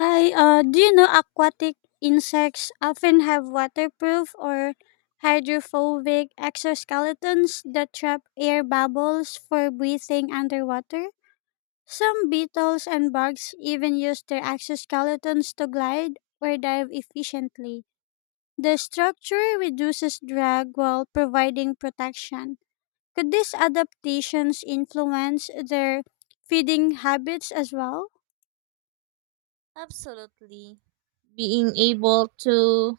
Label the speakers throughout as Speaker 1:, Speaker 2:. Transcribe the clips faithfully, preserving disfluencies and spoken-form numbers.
Speaker 1: Hi, uh, do you know aquatic insects often have waterproof or hydrophobic exoskeletons that trap air bubbles for breathing underwater? Some beetles and bugs even use their exoskeletons to glide or dive efficiently. The structure reduces drag while providing protection. Could these adaptations influence their feeding habits as well?
Speaker 2: Absolutely. Being able to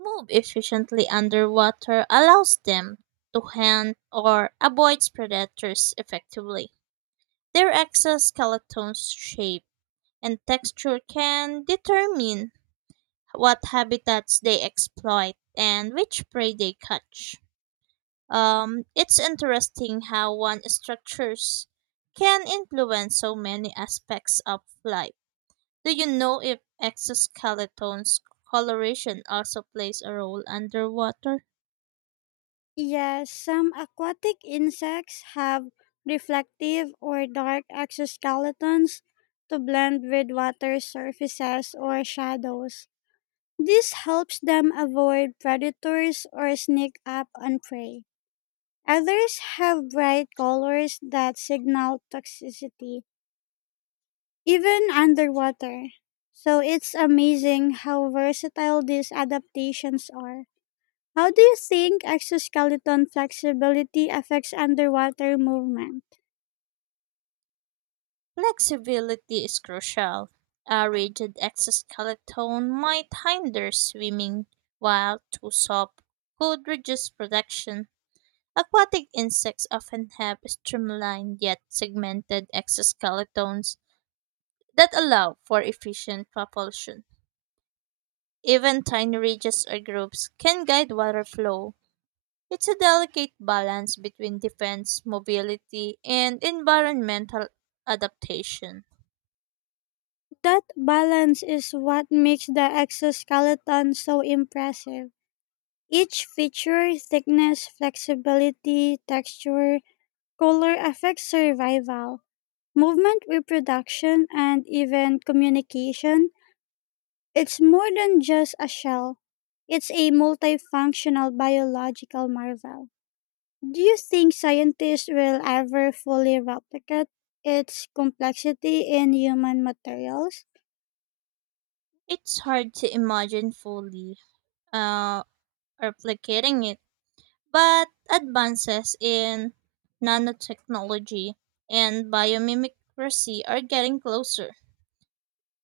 Speaker 2: move efficiently underwater allows them to hunt or avoid predators effectively. Their exoskeleton's shape and texture can determine what habitats they exploit and which prey they catch. Um, it's interesting how one structures can influence so many aspects of life. Do you know if exoskeleton's coloration also plays a role underwater?
Speaker 1: Yes, some aquatic insects have reflective or dark exoskeletons to blend with water surfaces or shadows. This helps them avoid predators or sneak up on prey. Others have bright colors that signal toxicity, even underwater. So it's amazing how versatile these adaptations are. How do you think exoskeleton flexibility affects underwater movement?
Speaker 2: Flexibility is crucial. A rigid exoskeleton might hinder swimming, while too soft could reduce protection. Aquatic insects often have streamlined yet segmented exoskeletons that allow for efficient propulsion. Even tiny ridges or groups can guide water flow. It's a delicate balance between defense mobility and environmental adaptation.
Speaker 1: That balance is what makes the exoskeleton so impressive. Each feature, thickness, flexibility, texture, color affects survival, movement reproduction, and even communication. It's more than just a shell, it's a multifunctional biological marvel. Do you think scientists will ever fully replicate its complexity in human materials?
Speaker 2: It's hard to imagine fully uh, replicating it, but advances in nanotechnology and biomimicry are getting closer.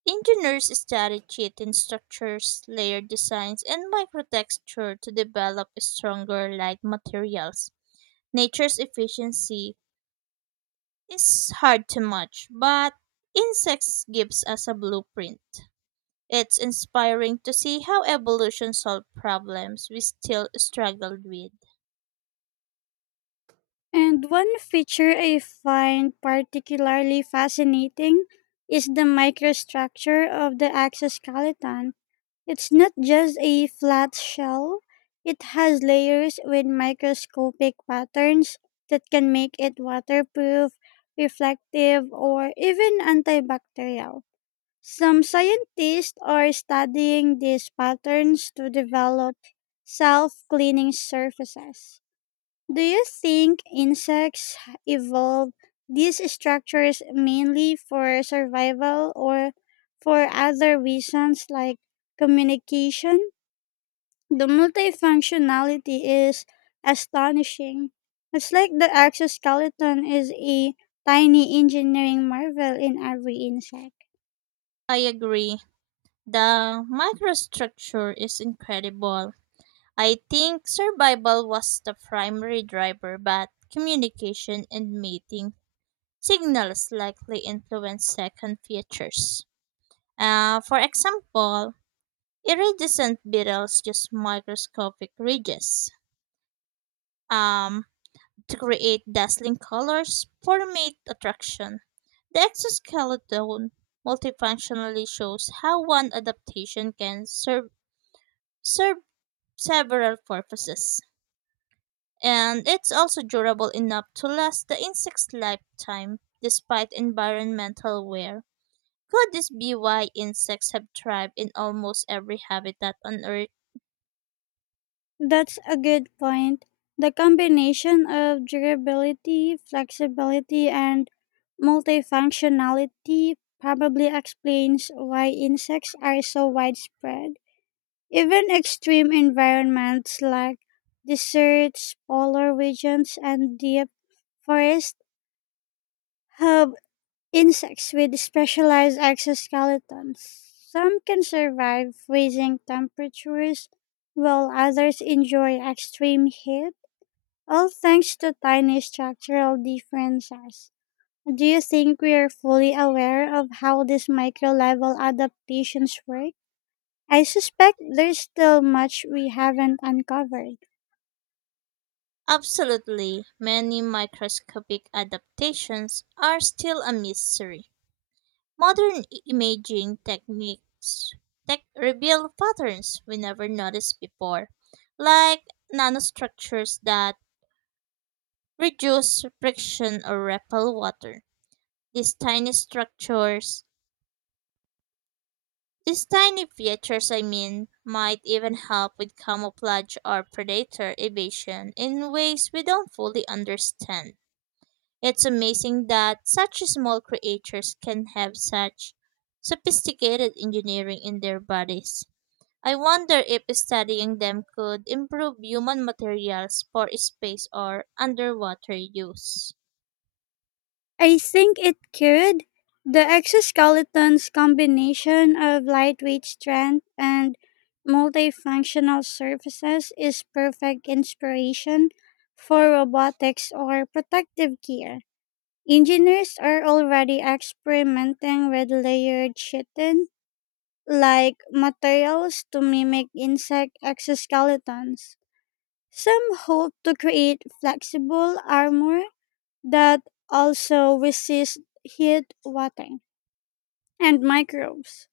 Speaker 2: Engineers study chitin structures, layer designs, and microtexture to develop stronger light materials. Nature's efficiency is hard to match, but insects gives us a blueprint. It's inspiring to see how evolution solved problems we still struggled with.
Speaker 1: And one feature I find particularly fascinating is the microstructure of the exoskeleton. It's not just a flat shell, it has layers with microscopic patterns that can make it waterproof, reflective, or even antibacterial. Some scientists are studying these patterns to develop self cleaning surfaces. Do you think insects evolved these structures mainly for survival or for other reasons like communication? The multifunctionality is astonishing. It's like the exoskeleton is a tiny engineering marvel in every insect.
Speaker 2: I agree. The microstructure is incredible. I think survival was the primary driver, but communication and mating signals likely influence second features. Uh, for example, iridescent beetles use microscopic ridges um, to create dazzling colors for mate attraction. The exoskeleton multifunctionally shows how one adaptation can serve, serve several purposes. And it's also durable enough to last the insect's lifetime despite environmental wear. Could this be why insects have thrived in almost every habitat on Earth?
Speaker 1: That's a good point. The combination of durability, flexibility, and multifunctionality probably explains why insects are so widespread. Even extreme environments like deserts, polar regions, and deep forests have insects with specialized exoskeletons. Some can survive freezing temperatures, while others enjoy extreme heat all thanks to tiny structural differences. Do you think we are fully aware of how these micro level adaptations work? I suspect there's still much we haven't uncovered.
Speaker 2: Absolutely, many microscopic adaptations are still a mystery. Modern imaging techniques tech reveal patterns we never noticed before, like nanostructures that reduce friction or repel water. These tiny structures These tiny features, I mean, might even help with camouflage or predator evasion in ways we don't fully understand. It's amazing that such small creatures can have such sophisticated engineering in their bodies. I wonder if studying them could improve human materials for space or underwater use.
Speaker 1: I think it could. The exoskeleton's combination of lightweight strength and multifunctional surfaces is perfect inspiration for robotics or protective gear. Engineers are already experimenting with layered chitin like materials to mimic insect exoskeletons. Some hope to create flexible armor that also resists heat, water, and microbes.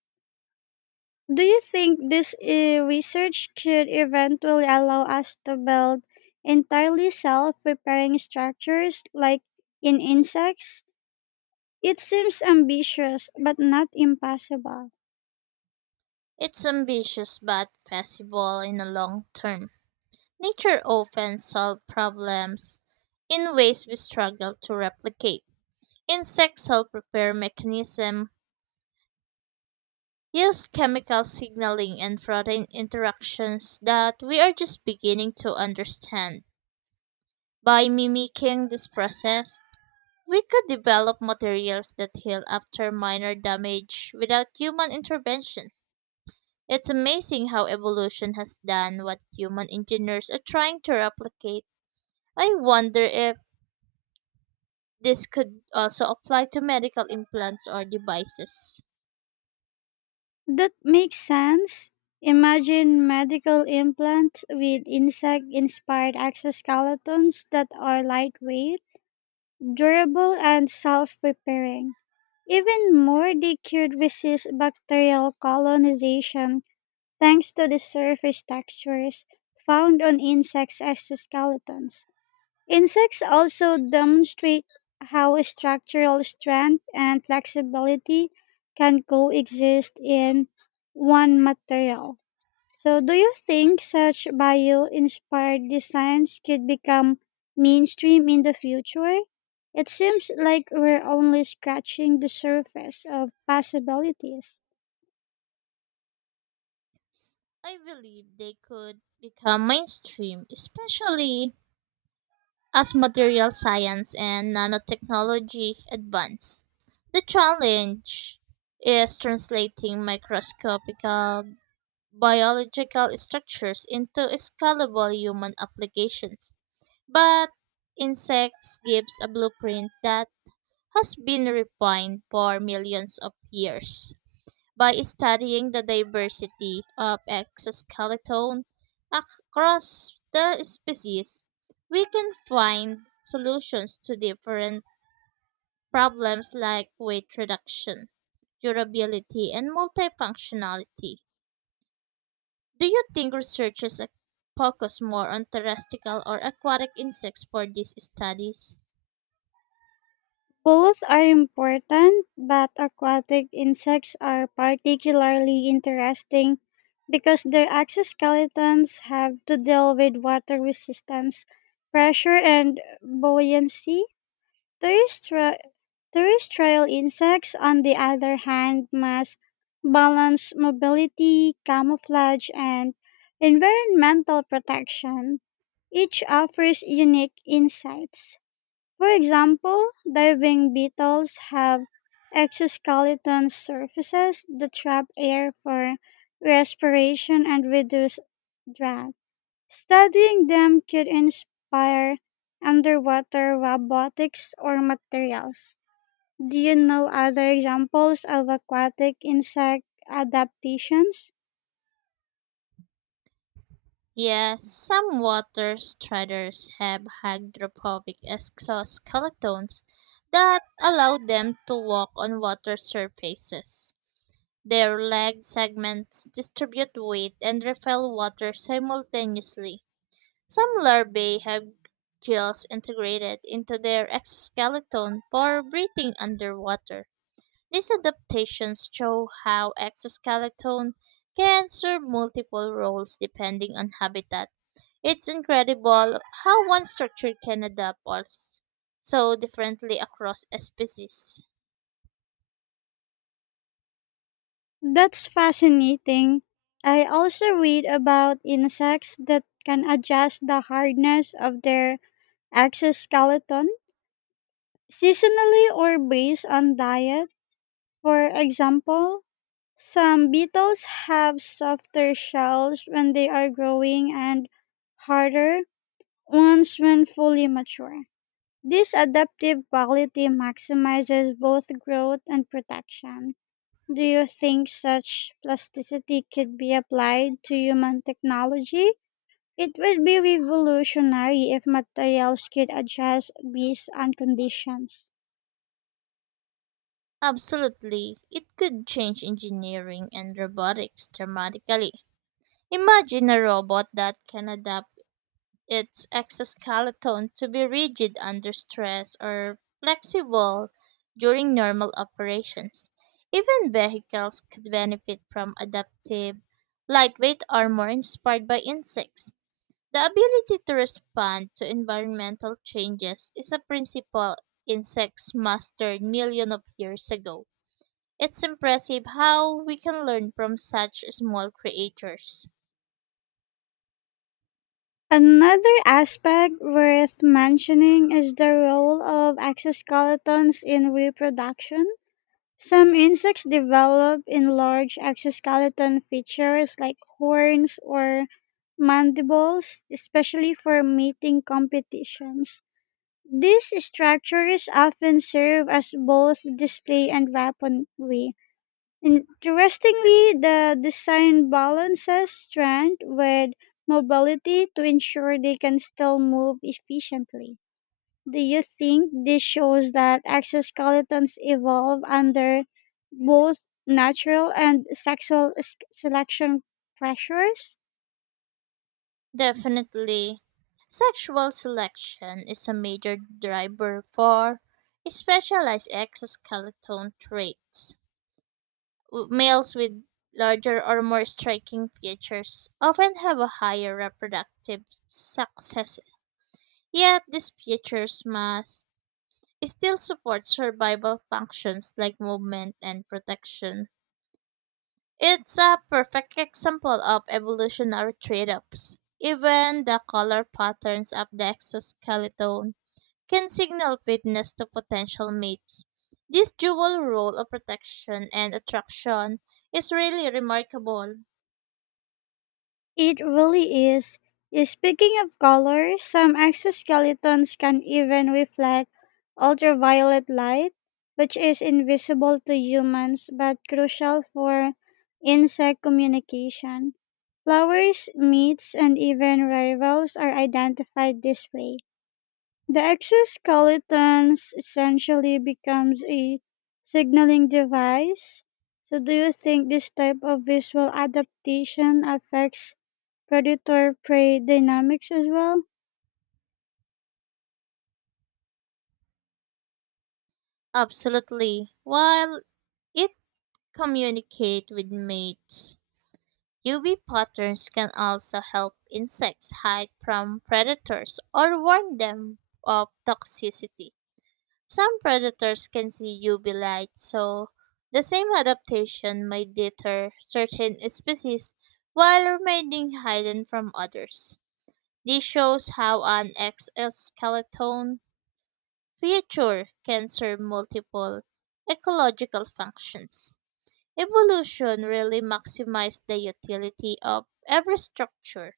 Speaker 1: Do you think this uh, research could eventually allow us to build entirely self repairing structures like in insects? It seems ambitious, but not impossible.
Speaker 2: It's ambitious but feasible in the long term. Nature often solves problems in ways we struggle to replicate. Insects help repair mechanism, use chemical signaling and protein interactions that we are just beginning to understand. By mimicking this process, we could develop materials that heal after minor damage without human intervention. It's amazing how evolution has done what human engineers are trying to replicate. I wonder if this could also apply to medical implants or devices.
Speaker 1: That makes sense. Imagine medical implants with insect inspired exoskeletons that are lightweight, durable, and self repairing. Even more, they could resist bacterial colonization thanks to the surface textures found on insects' exoskeletons. Insects also demonstrate how structural strength and flexibility can coexist in one material. So, do you think such bio inspired designs could become mainstream in the future? It seems like we're only scratching the surface of possibilities.
Speaker 2: I believe they could become mainstream, especially as material science and nanotechnology advance. The challenge is translating microscopical biological structures into scalable human applications. But insects gives a blueprint that has been refined for millions of years. By studying the diversity of exoskeleton across the species, we can find solutions to different problems like weight reduction, durability, and multifunctionality. Do you think researchers ac- focus more on terrestrial or aquatic insects for these studies?
Speaker 1: Bowls are important, but aquatic insects are particularly interesting because their exoskeletons have to deal with water resistance, pressure, and buoyancy. Terrestri- terrestrial insects, on the other hand, must balance mobility, camouflage, and environmental protection. Each offers unique insights. For example, diving beetles have exoskeleton surfaces that trap air for respiration and reduce drag. Studying them could inspire underwater robotics or materials. Do you know other examples of aquatic insect adaptations?
Speaker 2: Yes, some water striders have hydrophobic exoskeletons that allow them to walk on water surfaces. Their leg segments distribute weight and repel water simultaneously. Some larvae have gills integrated into their exoskeleton for breathing underwater. These adaptations show how exoskeleton can serve multiple roles depending on habitat. It's incredible how one structure can adapt us so differently across species.
Speaker 1: That's fascinating. I also read about insects that can adjust the hardness of their exoskeleton seasonally or based on diet. For example, some beetles have softer shells when they are growing and harder ones when fully mature. This adaptive quality maximizes both growth and protection. Do you think such plasticity could be applied to human technology? It would be revolutionary if materials could adjust based on conditions.
Speaker 2: Absolutely, it could change engineering and robotics dramatically. Imagine a robot that can adapt its exoskeleton to be rigid under stress or flexible during normal operations. Even vehicles could benefit from adaptive, lightweight armor inspired by insects. The ability to respond to environmental changes is a principle insects mastered millions of years ago. It's impressive how we can learn from such small creatures.
Speaker 1: Another aspect worth mentioning is the role of exoskeletons in reproduction. Some insects develop enlarged exoskeleton features like horns or mandibles, especially for mating competitions. These structures often serve as both display and weaponry. Interestingly, the design balances strength with mobility to ensure they can still move efficiently. Do you think this shows that exoskeletons evolve under both natural and sexual s- selection pressures?
Speaker 2: Definitely, sexual selection is a major driver for specialized exoskeleton traits. W- Males with larger or more striking features often have a higher reproductive success. Yet these features must still support survival functions like movement and protection. It's a perfect example of evolutionary trade-offs. Even the color patterns of the exoskeleton can signal fitness to potential mates. This dual role of protection and attraction is really remarkable.
Speaker 1: It really is. Eh, Speaking of color, some exoskeletons can even reflect ultraviolet light, which is invisible to humans but crucial for insect communication. Flowers, meats, and even rivals are identified this way. The exoskeletons essentially becomes a signaling device. So do you think this type of visual adaptation affects predator prey dynamics as well.
Speaker 2: Absolutely. While it communicates with mates, U V patterns can also help insects hide from predators or warn them of toxicity. Some predators can see U V light, so the same adaptation may deter certain species while remaining hidden from others. This shows how an exoskeleton feature can serve multiple ecological functions. Evolution really maximized the utility of every structure.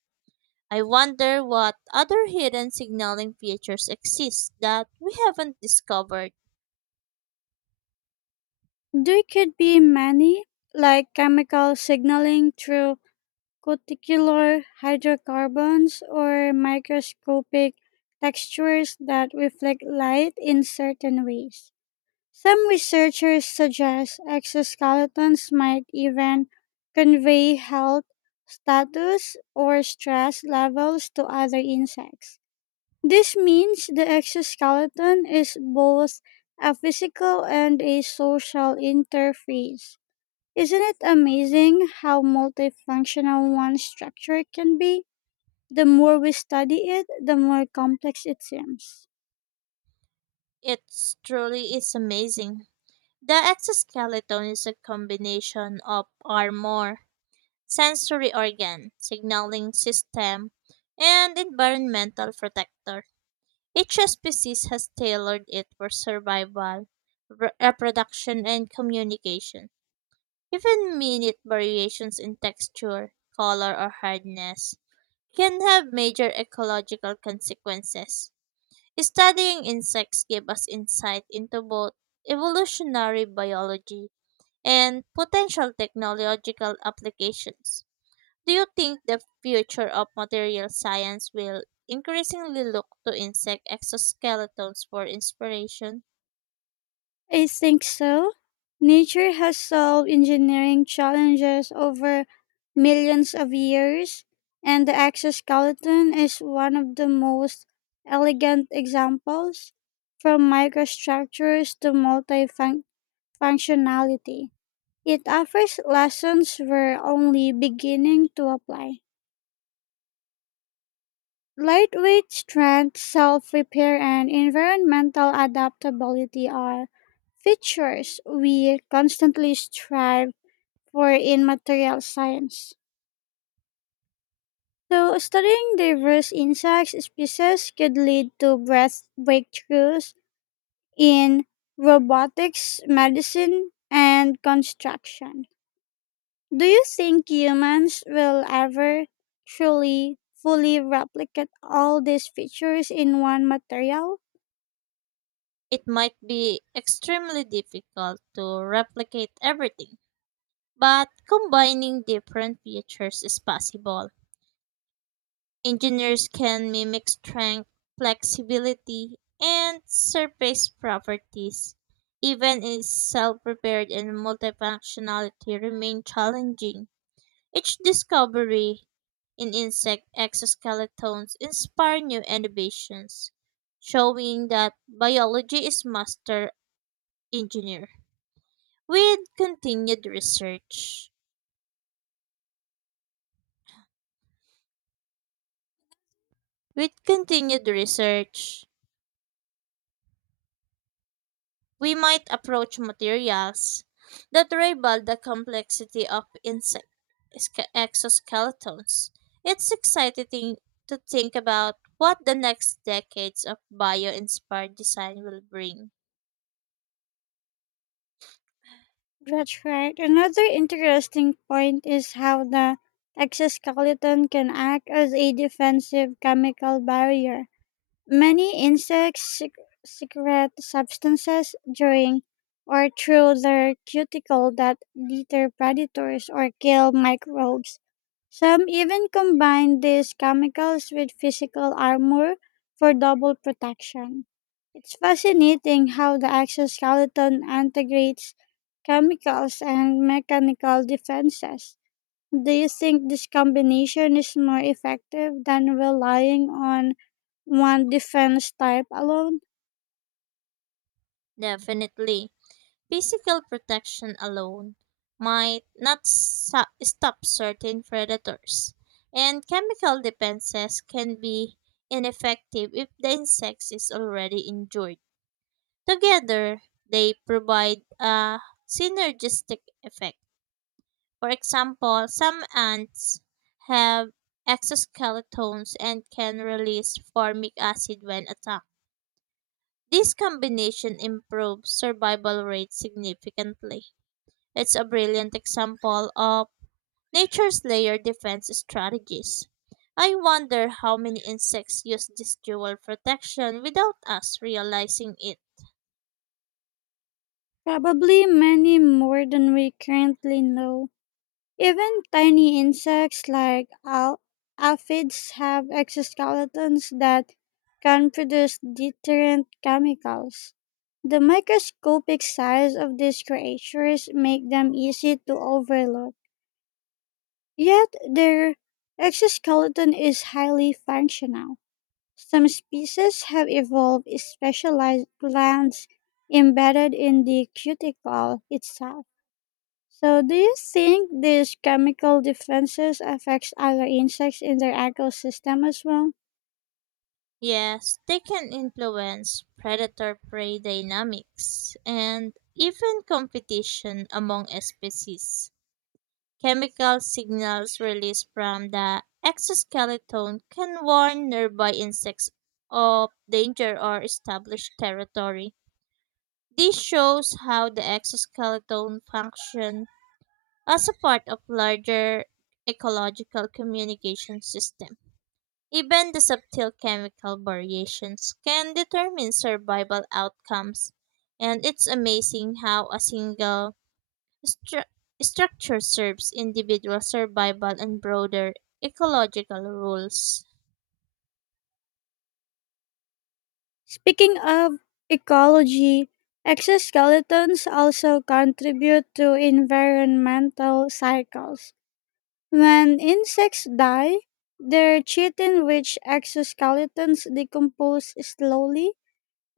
Speaker 2: I wonder what other hidden signaling features exist that we haven't discovered.
Speaker 1: There could be many, like chemical signaling through cuticular hydrocarbons or microscopic textures that reflect light in certain ways. Some researchers suggest exoskeletons might even convey health status or stress levels to other insects. This means the exoskeleton is both a physical and a social interface. Isn't it amazing how multifunctional one structure can be? The more we study it, the more complex it seems.
Speaker 2: It truly is amazing. The exoskeleton is a combination of armor, sensory organ, signaling system, and environmental protector. Each species has tailored it for survival, re- reproduction, and communication. Even minute variations in texture, color, or hardness can have major ecological consequences. Studying insects gives us insight into both evolutionary biology and potential technological applications. Do you think the future of material science will increasingly look to insect exoskeletons for inspiration?
Speaker 1: I think so. Nature has solved engineering challenges over millions of years, and the exoskeleton is one of the most elegant examples. From microstructures to multifunctionality, it offers lessons we're only beginning to apply. Lightweight strength, self repair, and environmental adaptability are features we constantly strive for in material science. So, studying diverse insect species could lead to breath breakthroughs in robotics, medicine, and construction. Do you think humans will ever truly, fully replicate all these features in one material?
Speaker 2: It might be extremely difficult to replicate everything. But combining different features is possible. Engineers can mimic strength, flexibility, and surface properties. Even in self-repaired and multifunctionality remain challenging. Each discovery in insect exoskeletons inspire new innovations, showing that biology is master engineer. With continued research. With continued research, we might approach materials that rival the complexity of insect exca- exoskeletons. It's exciting to think about what the next decades of bio inspired design will bring.
Speaker 1: That's right. Another interesting point is how the exoskeleton can act as a defensive chemical barrier. Many insects sec- secrete substances during or through their cuticle that deter predators or kill microbes. Some even combine these chemicals with physical armor for double protection. It's fascinating how the exoskeleton integrates chemicals and mechanical defenses. Do you think this combination is more effective than relying on one defense type alone?
Speaker 2: Definitely, physical protection alone might not sa- stop certain predators, and chemical defenses can be ineffective if the insect is already injured. Together, they provide a synergistic effect. For example, some ants have exoskeletons and can release formic acid when attacked. This combination improves survival rates significantly. It's a brilliant example of nature's layered defense strategies. I wonder how many insects use this dual protection without us realizing it.
Speaker 1: Probably many more than we currently know. Even tiny insects like al- aphids have exoskeletons that can produce deterrent chemicals. The microscopic size of these creatures make them easy to overlook. Yet their exoskeleton is highly functional. Some species have evolved specialized glands embedded in the cuticle itself. So, do you think these chemical defenses affects other insects in their ecosystem as well?
Speaker 2: Yes, they can influence predator prey dynamics and even competition among species. Chemical signals released from the exoskeleton can warn nearby insects of danger or establish territory. This shows how the exoskeleton functions as a part of larger ecological communication system. Even the subtle chemical variations can determine survival outcomes, and it's amazing how a single stru- structure serves individual survival and broader ecological rules.
Speaker 1: Speaking of ecology, exoskeletons also contribute to environmental cycles. When insects die, their chitin-rich exoskeletons decompose slowly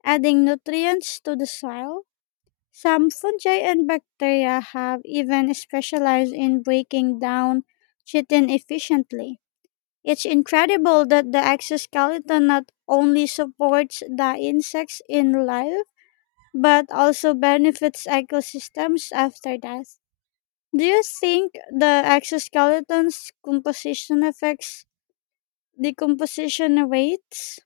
Speaker 1: adding nutrients to the soil. Some fungi and bacteria have even specialized in breaking down chitin efficiently. It's incredible that the exoskeleton not only supports the insects in life, but also benefits ecosystems after death. Do you think the exoskeleton's composition affects decomposition rates?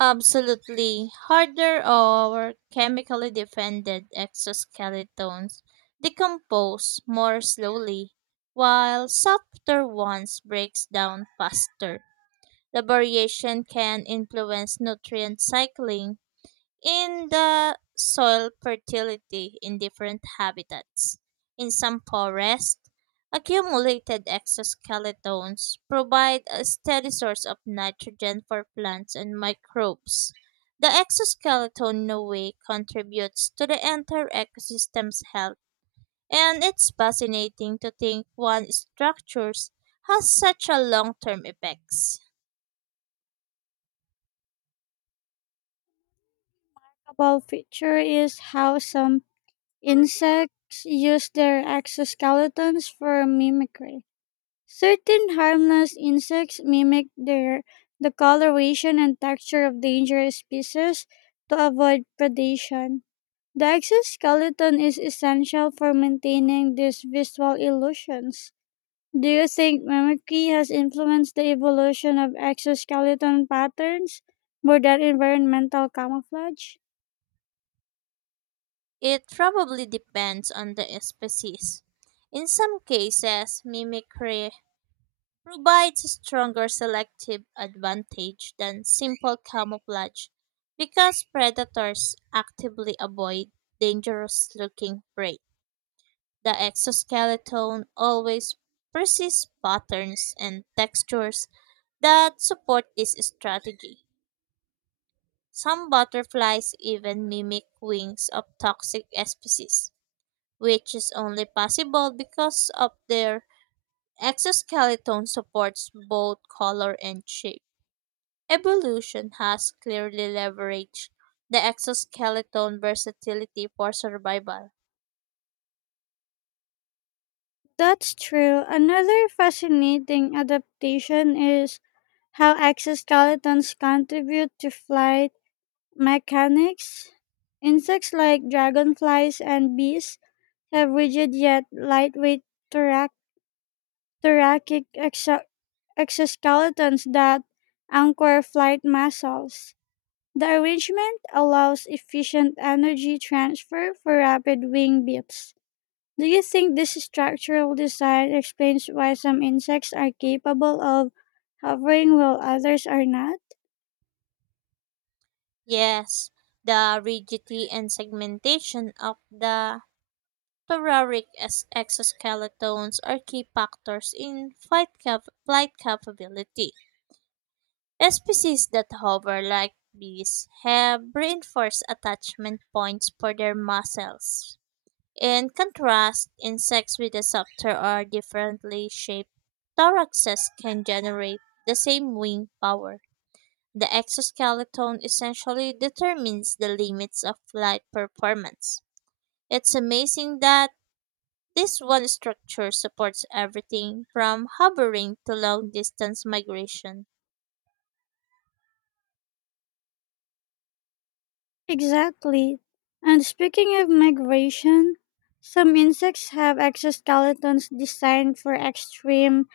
Speaker 2: Absolutely. Harder or chemically defended exoskeletons decompose more slowly, while softer ones breaks down faster. The variation can influence nutrient cycling in the soil fertility in different habitats. In some forests, accumulated exoskeletons provide a steady source of nitrogen for plants and microbes. The exoskeleton in a way contributes to the entire ecosystem's health, and it's fascinating to think one structures has such a long-term effects.
Speaker 1: A feature is how some insects use their exoskeletons for mimicry. Certain harmless insects mimic their the coloration and texture of dangerous species to avoid predation. The exoskeleton is essential for maintaining these visual illusions. Do you think mimicry has influenced the evolution of exoskeleton patterns more than environmental camouflage?
Speaker 2: It probably depends on the species. In some cases, mimicry provides a stronger selective advantage than simple camouflage because predators actively avoid dangerous looking prey. The exoskeleton always persists patterns and textures that support this strategy. Some butterflies even mimic wings of toxic species which is only possible because of their exoskeleton supports both color and shape. Evolution has clearly leveraged the exoskeleton versatility for survival.
Speaker 1: That's true. Another fascinating adaptation is how exoskeletons contribute to flight mechanics. Insects like dragonflies and bees have rigid yet lightweight thorac- thoracic exo- exoskeletons that anchor flight muscles. The arrangement allows efficient energy transfer for rapid wing beats. Do you think this structural design explains why some insects are capable of hovering while others are not?
Speaker 2: Yes, the rigidity and segmentation of the thoracic es- exoskeletons are key factors in flight, cap- flight capability. Species that hover like bees have reinforced attachment points for their muscles. In contrast, insects with a softer or differently shaped thoraxes can generate the same wing power. The exoskeleton essentially determines the limits of flight performance. It's amazing that this one structure supports everything from hovering to long distance migration.
Speaker 1: Exactly. And speaking of migration, some insects have exoskeletons designed for extreme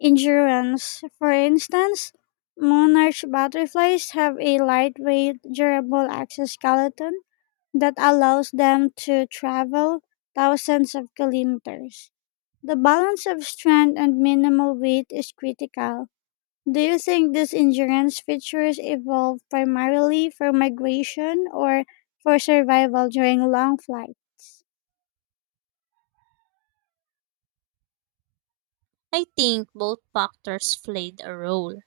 Speaker 1: endurance. For instance, monarch butterflies have a lightweight, durable exoskeleton that allows them to travel thousands of kilometers. The balance of strength and minimal weight is critical. Do you think these endurance features evolved primarily for migration or for survival during long flight?
Speaker 2: I think both factors played a role.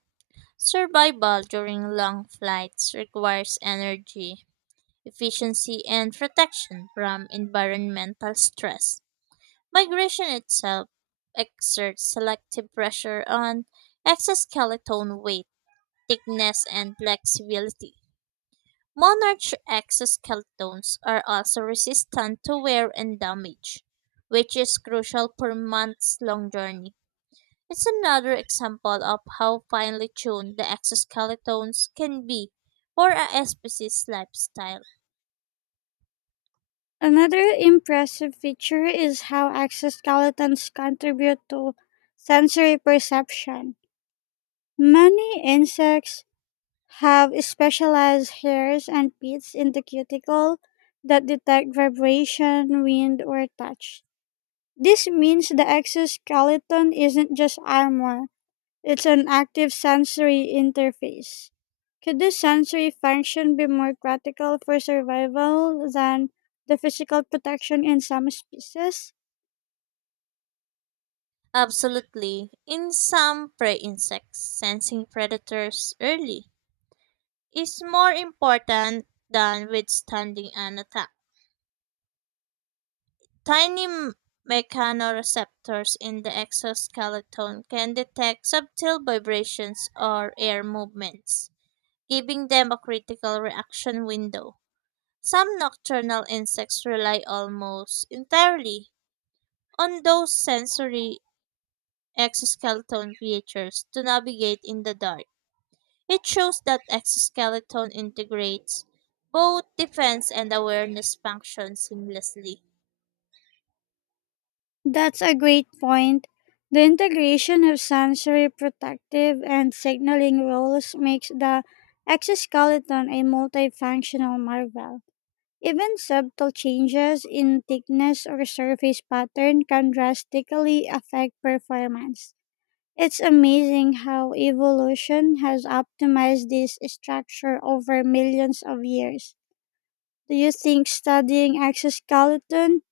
Speaker 2: Survival during long flights requires energy, efficiency, and protection from environmental stress. Migration itself exerts selective pressure on exoskeleton weight, thickness, and flexibility. Monarch exoskeletons are also resistant to wear and damage, which is crucial for months long journey. It's another example of how finely tuned the exoskeletons can be for a species' lifestyle.
Speaker 1: Another impressive feature is how exoskeletons contribute to sensory perception. Many insects have specialized hairs and pits in the cuticle that detect vibration, wind, or touch. This means the exoskeleton isn't just armor, it's an active sensory interface. Could this sensory function be more critical for survival than the physical protection in some species?
Speaker 2: Absolutely. In some prey insects, sensing predators early is more important than withstanding an attack. Tiny m- mechanoreceptors in the exoskeleton can detect subtle vibrations or air movements, giving them a critical reaction window. Some nocturnal insects rely almost entirely on those sensory exoskeleton features to navigate in the dark. It shows that exoskeleton integrates both defense and awareness functions seamlessly.
Speaker 1: That's a great point. The integration of sensory protective and signaling roles makes the exoskeleton a multifunctional marvel. Even subtle changes in thickness or surface pattern can drastically affect performance. It's amazing how evolution has optimized this structure over millions of years. Do you think studying exoskeleton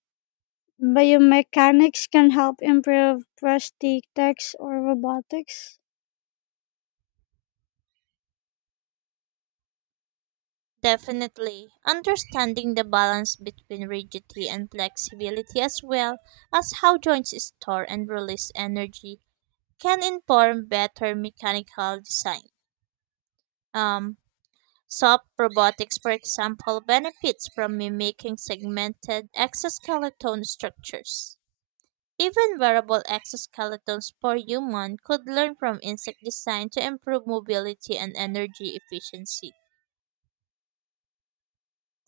Speaker 1: biomechanics can help improve prosthetics or robotics?
Speaker 2: Definitely, understanding the balance between rigidity and flexibility as well as how joints store and release energy can inform better mechanical design. Um, Soft robotics, for example, benefits from mimicking segmented exoskeleton structures. Even wearable exoskeletons for human could learn from insect design to improve mobility and energy efficiency.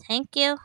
Speaker 2: Thank you.